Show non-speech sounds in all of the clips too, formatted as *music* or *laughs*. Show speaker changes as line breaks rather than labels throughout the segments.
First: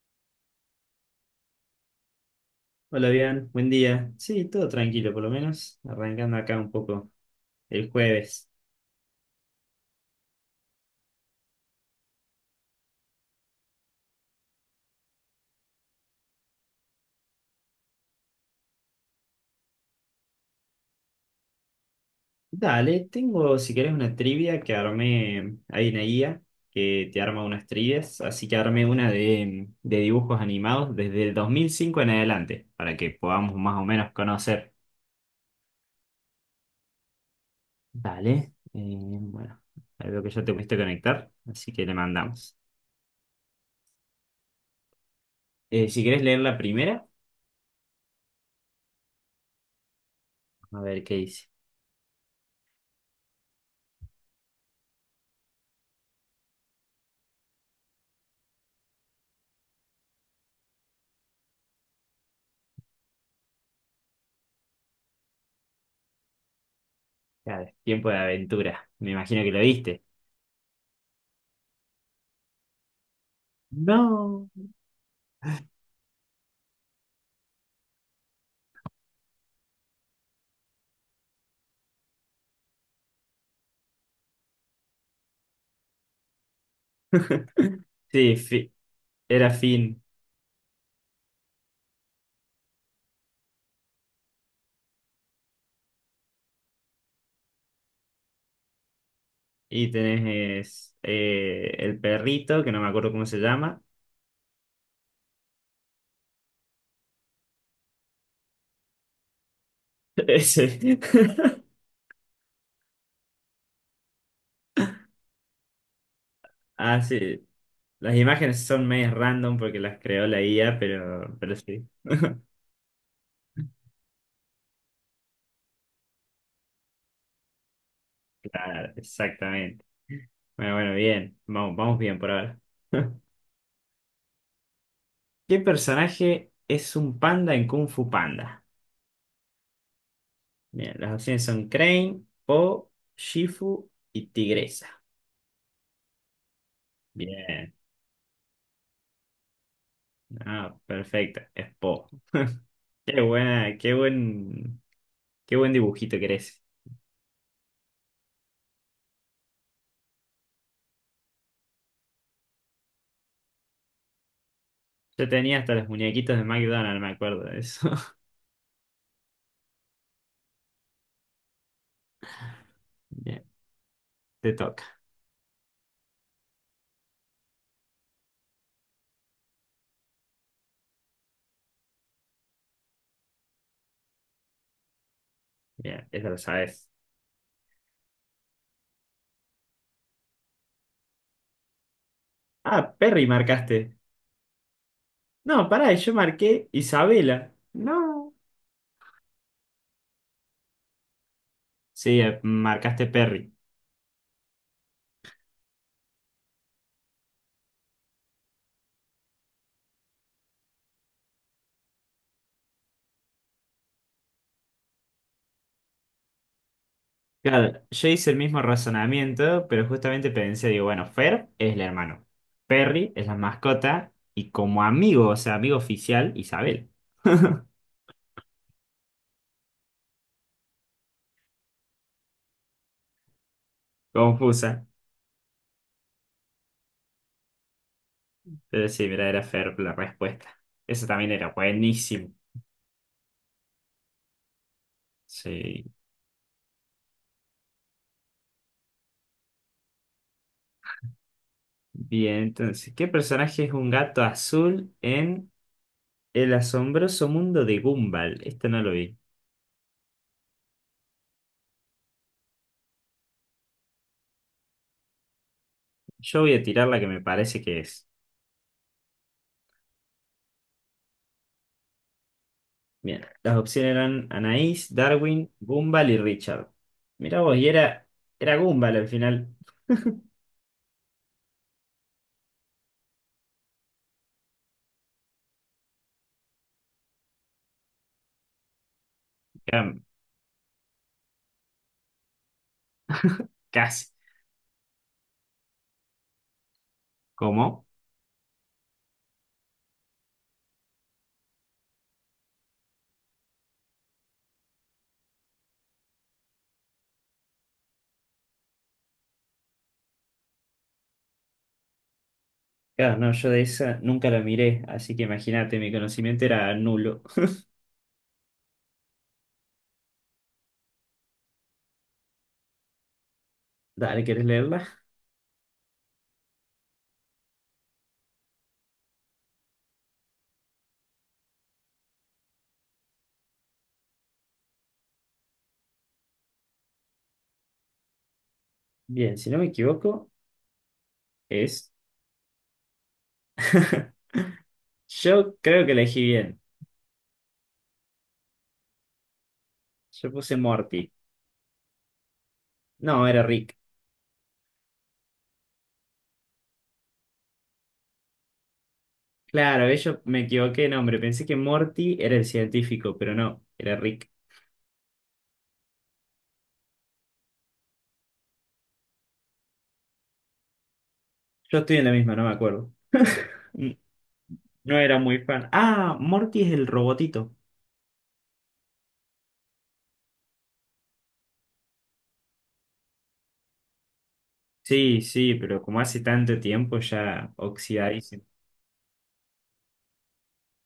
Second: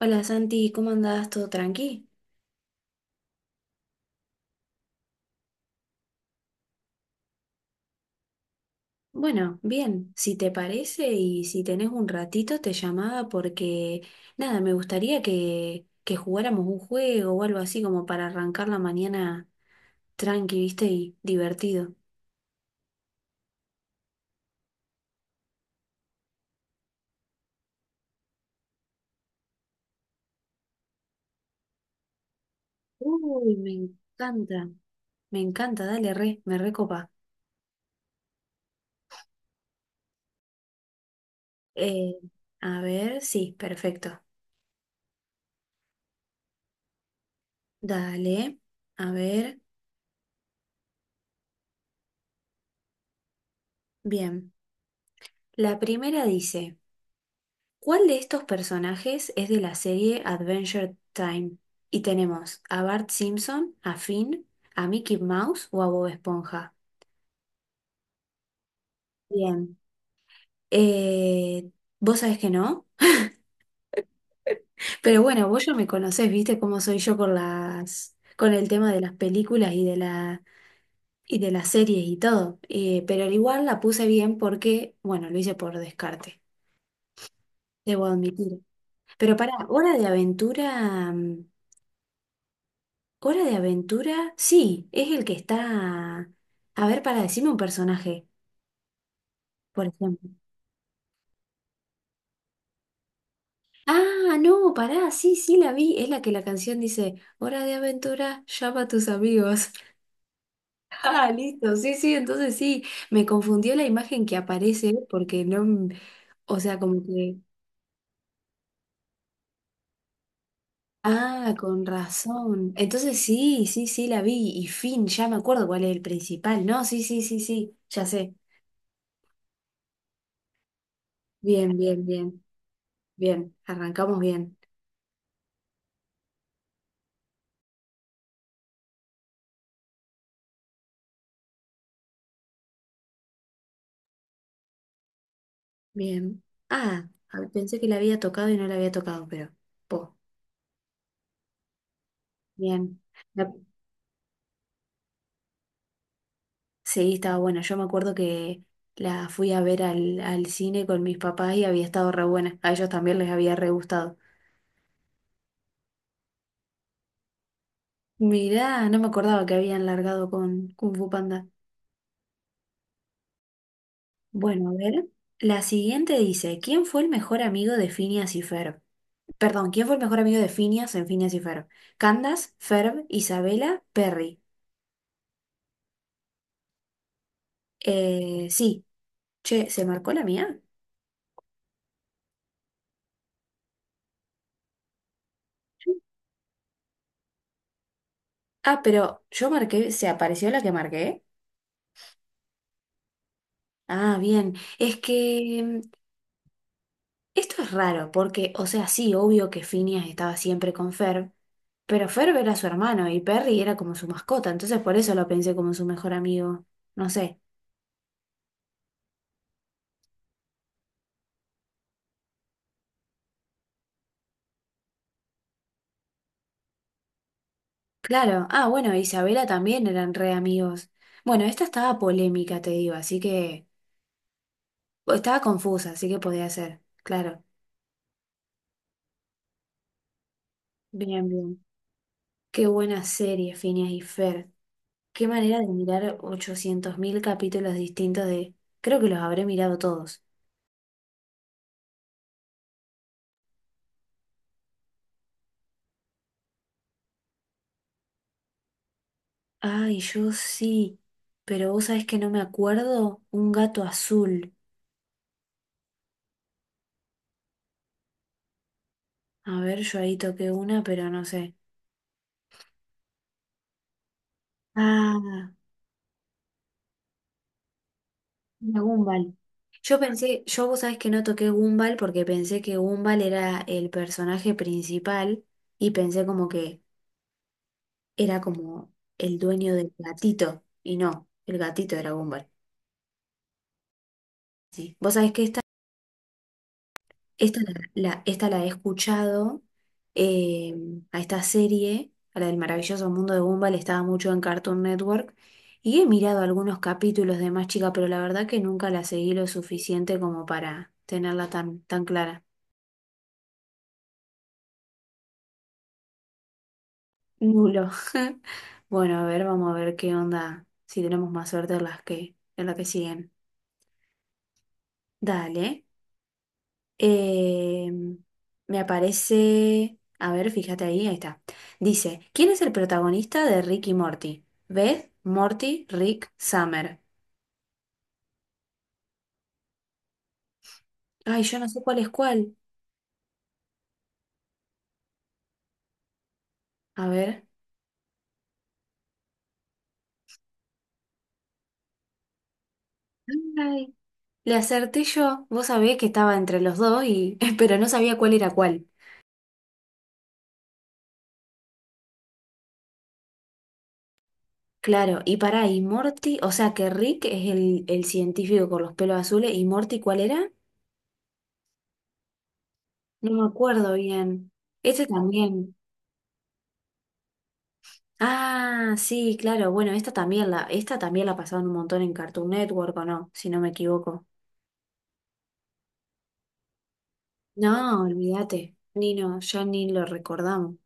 Hola Santi, ¿cómo andás? ¿Todo tranqui?
Hola, bien, buen día. Sí, todo tranquilo, por lo menos. Arrancando acá un poco el jueves.
Bueno, bien, si te parece y si tenés un ratito te llamaba porque nada, me gustaría que jugáramos un juego o algo así como para arrancar la mañana tranqui, ¿viste? Y divertido.
Dale, tengo, si querés, una trivia que armé. Hay una guía que te arma unas trivias, así que armé una de dibujos animados desde el 2005 en adelante, para que podamos
Uy,
más o menos conocer.
me encanta, dale re, me recopa.
Dale, bueno, ahí veo que ya te pudiste conectar, así que le
Eh,
mandamos.
a ver, sí, perfecto.
Si querés leer la primera,
Dale, a ver,
a ver qué dice.
bien. La primera dice. ¿Cuál de estos personajes es de la serie Adventure Time? Y tenemos a Bart Simpson, a Finn, a Mickey Mouse o a Bob Esponja.
Claro, tiempo de aventura. Me imagino que lo
Bien.
viste.
Eh, Vos sabés que no,
No.
pero bueno, vos ya me conocés, viste cómo soy yo con con el tema de las películas y y de las series y todo. Pero al igual la puse bien porque, bueno, lo hice por descarte, debo
Sí,
admitir. Pero
Era
para Hora
Finn.
de Aventura, ¿Hora de aventura? Sí, es el que está... A ver, para decirme un personaje, por
Y
ejemplo.
tenés el perrito, que no me acuerdo cómo se llama.
Ah, no, pará, sí, sí, la vi. Es la que la canción dice, Hora de aventura, llama a tus amigos. *laughs*
*laughs* Ese.
Ah,
*laughs*
listo, sí, sí, entonces sí, me confundió la imagen que aparece porque no... m- O sea, como
Ah,
que...
sí. Las imágenes son medio random porque las creó la IA, pero,
Ah,
pero
con
sí.
razón. Entonces sí, sí, sí, la vi. Y fin, ya me acuerdo cuál es el principal. No, sí, sí, sí, sí, ya sé.
Claro, exactamente. Bueno, bueno, bien.
Bien,
Vamos, vamos
bien,
bien por
bien,
ahora. *laughs*
bien. Arrancamos bien.
¿Qué personaje es un panda en Kung Fu Panda? Bien, las opciones son Crane, Po, Shifu y Tigresa.
Bien. Ah, ah,
Bien.
pensé que la había tocado y no la había tocado, pero. Po,
Ah, perfecto. Es Po.
bien.
Qué
La-
buena, qué buen dibujito que eres.
sí, estaba buena. Yo me acuerdo que la fui a ver al cine con mis papás y había estado re buena. A ellos también les había re gustado.
Yo tenía hasta los muñequitos de McDonald's, me acuerdo de eso. *laughs*
Mirá, no me acordaba que habían largado con Kung Fu Panda.
Bien, te
Bueno, a
toca.
ver. La siguiente dice: ¿Quién fue el mejor amigo de Phineas y Ferb? Perdón, ¿quién fue el mejor amigo de Phineas en Phineas y Ferb? Candace, Ferb, Isabela, Perry.
Bien, eso lo sabes.
Sí. Che, ¿se marcó la mía?
Ah, Perry marcaste. No, pará, yo marqué Isabela. No.
Ah, pero yo marqué, ¿se apareció la que marqué?
Sí, marcaste Perry.
Ah, bien. Es que esto es raro, porque, o sea, sí, obvio que Phineas estaba siempre con Ferb, pero Ferb era su hermano y Perry era como su mascota, entonces por eso lo pensé como su mejor amigo. No sé.
Claro, yo hice el mismo razonamiento, pero justamente pensé, digo, bueno, Fer es el hermano. Perry es la mascota y como amigo, o sea, amigo oficial, Isabel.
Claro. Ah, bueno, Isabela también eran re amigos. Bueno, esta estaba polémica, te digo, así que
Confusa.
o estaba confusa, así que podía ser. Claro.
Pero sí, mira, era Fer la respuesta. Eso
Bien,
también era
bien.
buenísimo.
Qué buena serie, Phineas y Ferb. Qué manera de
Sí,
mirar 800.000 capítulos distintos de... Creo que los habré mirado todos.
bien, entonces, ¿qué personaje es un gato azul en El asombroso mundo de Gumball? Este no lo vi.
Ay, yo sí. Pero vos sabés que no me acuerdo. Un gato azul.
Yo voy a tirar la que me parece que es.
A ver, yo ahí toqué una, pero no sé.
Bien, las opciones eran Anaís,
Ah,
Darwin, Gumball y Richard. Mirá vos, y era, era
una
Gumball al
Gumball.
final.
Yo pensé, yo vos sabés que no toqué Gumball porque pensé que Gumball era el personaje principal y pensé como que era como el dueño del
Cam-
gatito. Y no, el gatito era Gumball.
Casi.
Sí. Vos sabés que esta...
¿Cómo?
Esta la he escuchado, eh, a esta serie, a la del maravilloso mundo de Gumball, estaba mucho en Cartoon Network y he mirado algunos capítulos de más chica, pero la verdad que nunca la seguí lo suficiente como para tenerla tan clara.
Claro, no, yo de esa nunca la miré, así que imagínate, mi conocimiento era nulo.
Nulo. *laughs* Bueno, a ver, vamos a ver qué onda, si tenemos más suerte en en la que siguen.
Dale, ¿querés leerla?
Dale. Eh, Me aparece. A ver, fíjate ahí está. Dice: ¿Quién es el protagonista de Rick y Morty? Beth, Morty, Rick, Summer.
Bien, si no me equivoco,
Ay, yo no sé
es...
cuál es cuál.
*laughs* Yo creo que elegí bien.
A ver.
Yo puse Morty. No, era Rick.
Ay, le acerté yo. Vos sabés que estaba entre los dos, y... *laughs* pero no sabía cuál era cuál.
Claro, yo me equivoqué de nombre. Pensé que Morty era el científico, pero no, era Rick.
Claro, y pará, y Morty, o sea que Rick es el científico con los pelos azules, y Morty, ¿cuál era?
Yo estoy en la misma, no me acuerdo.
No me
*laughs*
acuerdo
N-
bien.
No
Ese
era muy fan.
también.
Ah, Morty es el robotito.
Ah, sí, claro. Bueno, esta también la pasaban un montón en Cartoon Network, ¿o no? Si no me equivoco.
Sí, sí, pero como hace tanto tiempo ya
No,
oxidadísimo.
olvídate. Ni no, ya ni lo recordamos.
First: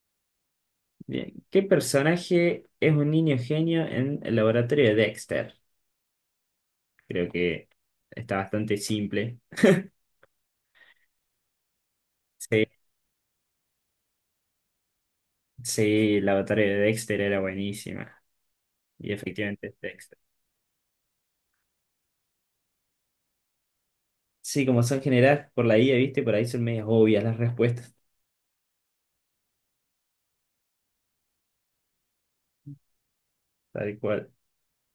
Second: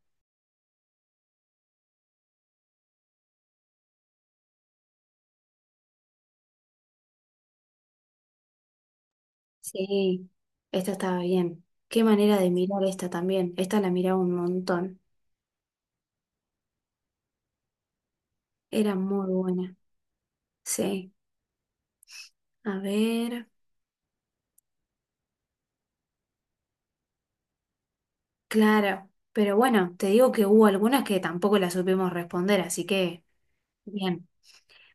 Bien, ¿qué personaje es un niño genio en el laboratorio de Dexter? Creo que está bastante simple.
Sí, esta estaba bien. Qué manera de
Sí,
mirar esta también. Esta la miraba un montón.
sí, el laboratorio de Dexter era buenísima.
Era
Y
muy
efectivamente
buena.
es Dexter.
Sí. A ver.
Sí, como son generadas por la IA, ¿viste? Por ahí son medias obvias las respuestas,
Claro. Pero bueno, te digo que hubo algunas que tampoco las supimos responder, así que
tal
bien.
cual.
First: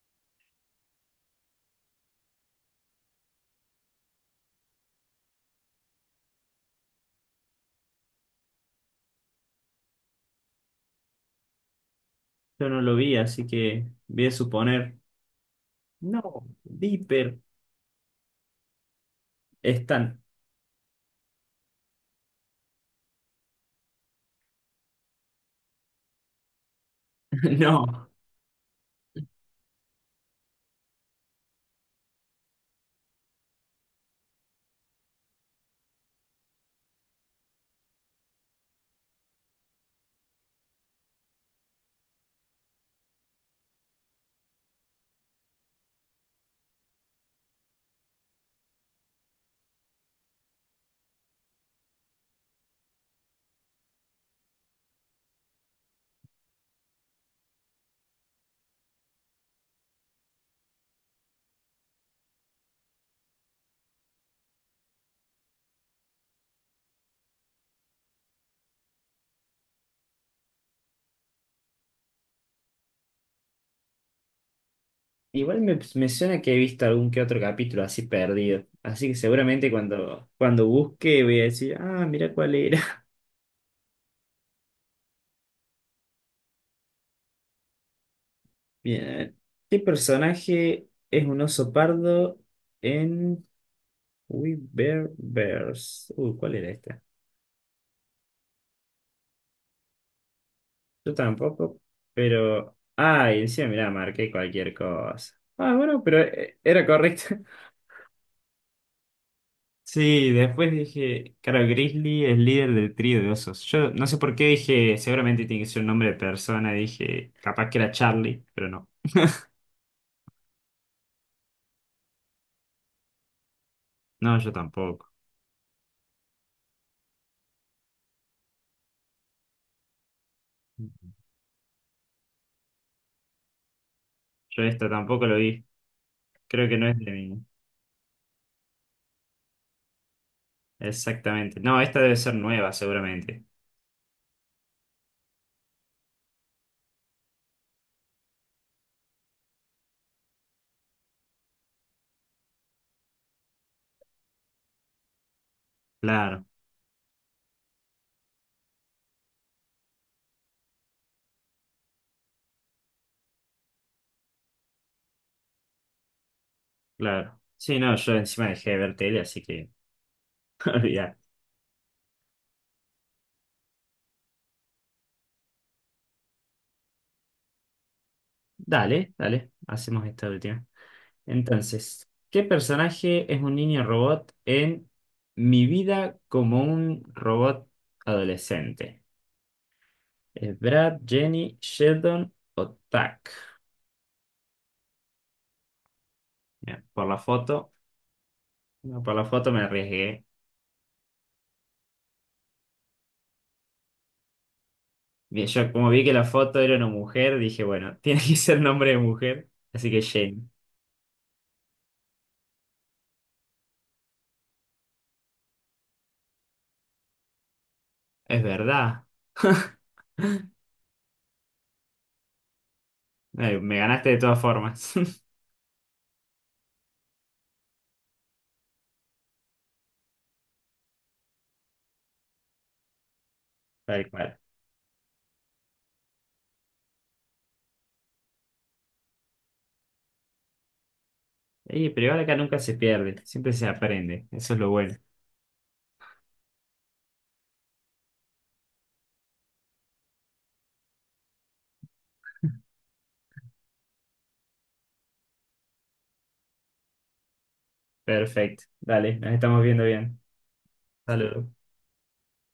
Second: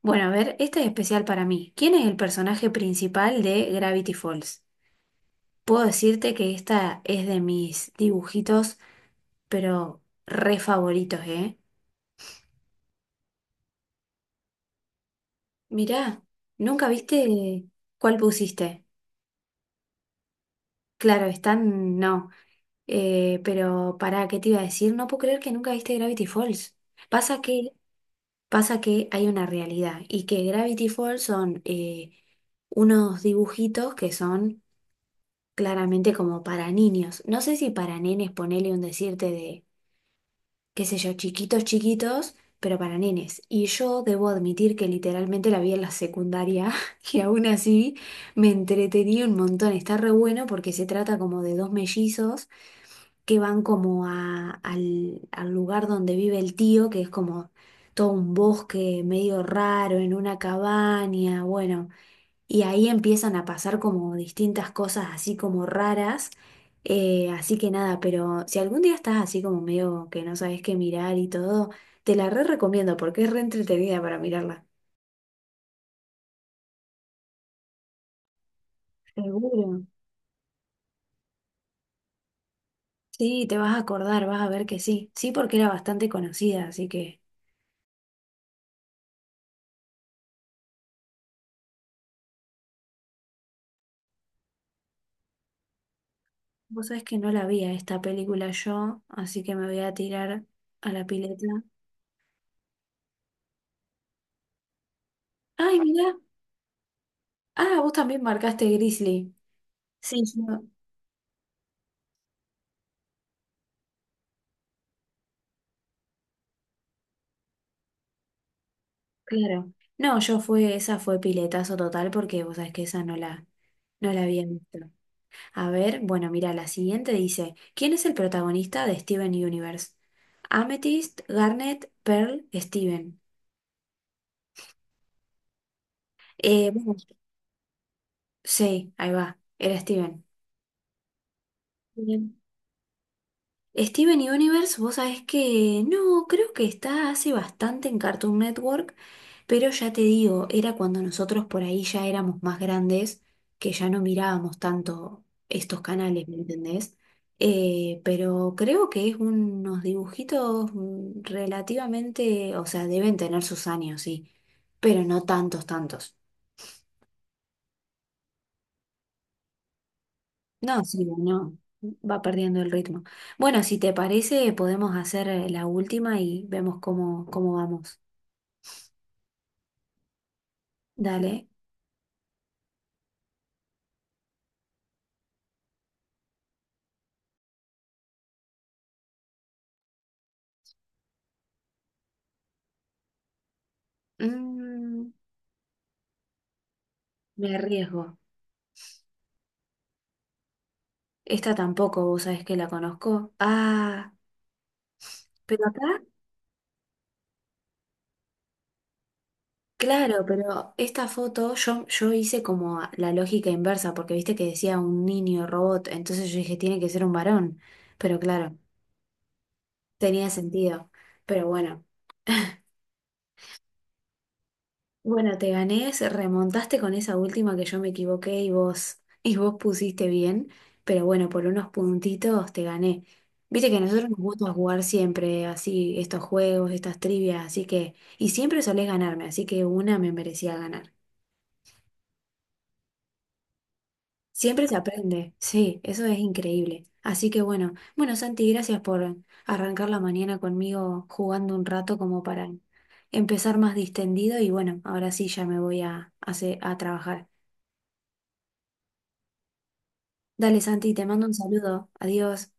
Bueno, a ver, esta es especial para mí. ¿Quién es el personaje principal de Gravity Falls? Puedo decirte que esta es de mis dibujitos, pero re favoritos, ¿eh?
Yo no lo vi, así que voy a suponer.
Mirá,
No,
¿nunca
Dipper,
viste cuál pusiste?
están.
Claro, están, no. Pero para ¿qué te iba a decir? No puedo creer que nunca viste Gravity Falls. Pasa
*laughs*
que,
No.
Pasa que hay una realidad y que Gravity Falls son unos dibujitos que son claramente como para niños. No sé si para nenes, ponele un decirte de qué sé yo, chiquitos, chiquitos, pero para nenes. Y yo debo admitir que literalmente la vi en la secundaria *laughs* y aún así me entretenía un montón. Está re bueno porque se trata como de dos mellizos que van como al lugar donde vive el tío, que es como todo un bosque medio raro, en una cabaña, bueno. Y ahí empiezan a pasar como distintas cosas así como raras. Así que nada, pero si algún día estás así como medio que no sabes qué mirar y todo, te la re recomiendo porque es re entretenida para mirarla.
Igual me, me suena que he visto algún que otro capítulo así perdido. Así que seguramente
Seguro.
cuando, cuando busque voy a decir, ah, mira cuál era. *laughs*
Sí, te vas a acordar, vas a ver que sí. Sí, porque era bastante conocida, así que
Bien. ¿Qué personaje es un oso pardo en We Bear Bears? Uy, ¿cuál era
vos sabés
esta?
que no la vi a esta película yo, así que me voy a tirar a la
Yo
pileta.
tampoco, pero... Ay, encima, mirá, marqué cualquier cosa. Ah,
Ay,
bueno,
mira.
pero era correcto. *laughs*
Ah, vos también marcaste Grizzly. Sí,
Sí,
yo-
después dije, claro, Grizzly es líder del trío de osos. Yo no sé por qué dije, seguramente tiene que ser un nombre de persona, dije, capaz que era Charlie, pero no.
Claro. No, yo fue, esa fue piletazo total porque vos sabés que esa no la
No,
había
yo
visto.
tampoco.
A ver, bueno, mira, la siguiente dice, ¿quién es el protagonista de Steven Universe? Amethyst, Garnet, Pearl, Steven.
Yo esta tampoco lo vi. Creo que no
Bueno,
es de mí.
sí, ahí va, era Steven.
Exactamente. No, esta debe ser
Bien.
nueva, seguramente.
Steven Universe, vos sabés que no, creo que está hace bastante en Cartoon Network. Pero ya te digo, era cuando nosotros por ahí ya éramos más grandes, que ya no mirábamos tanto estos canales, ¿me
Claro,
entendés? Pero creo que es unos dibujitos relativamente, o sea, deben tener sus años, sí, pero no tantos, tantos.
claro. Sí, no, yo encima dejé de ver tele, así que *laughs*
No, sí,
olvidar.
no, va perdiendo el ritmo. Bueno, si te parece, podemos hacer la última y vemos cómo, cómo vamos.
Dale, dale, hacemos esta última.
Dale.
Entonces, ¿qué personaje es un niño robot en Mi vida como un robot adolescente? ¿Es Brad, Jenny, Sheldon o Tuck?
Mm,
Mira, por la
me
foto,
arriesgo.
no, por la foto me arriesgué.
Esta tampoco, vos sabés que la conozco. Ah,
Bien,
pero
yo como
acá,
vi que la foto era una mujer, dije, bueno, *laughs* tiene que ser nombre de mujer, así que
claro,
Jenny.
pero esta foto yo, yo hice como la lógica inversa, porque viste que decía un niño robot, entonces yo dije, tiene que ser un varón, pero
Es
claro,
verdad.
tenía
*laughs*
sentido. Pero bueno.
Ay, me ganaste de todas formas. *laughs*
Bueno, te gané, remontaste con esa última que yo me equivoqué y vos, *laughs* y vos pusiste bien, pero bueno, por unos puntitos te gané. Viste que a nosotros
Tal
nos
cual.
gusta jugar siempre así, estos juegos, estas trivias, así que, y siempre solés ganarme, así que una me merecía ganar.
Y, pero igual acá nunca se pierde, siempre se aprende, eso es
Siempre
lo
se
bueno.
aprende, sí, eso es increíble. Así que bueno, bueno, Santi, gracias por arrancar la mañana conmigo jugando un rato como para empezar más distendido y bueno, ahora sí ya me voy a, a trabajar.
Perfecto, dale, nos estamos viendo bien.
Dale, Santi, te mando un
Saludos.
saludo. Adiós.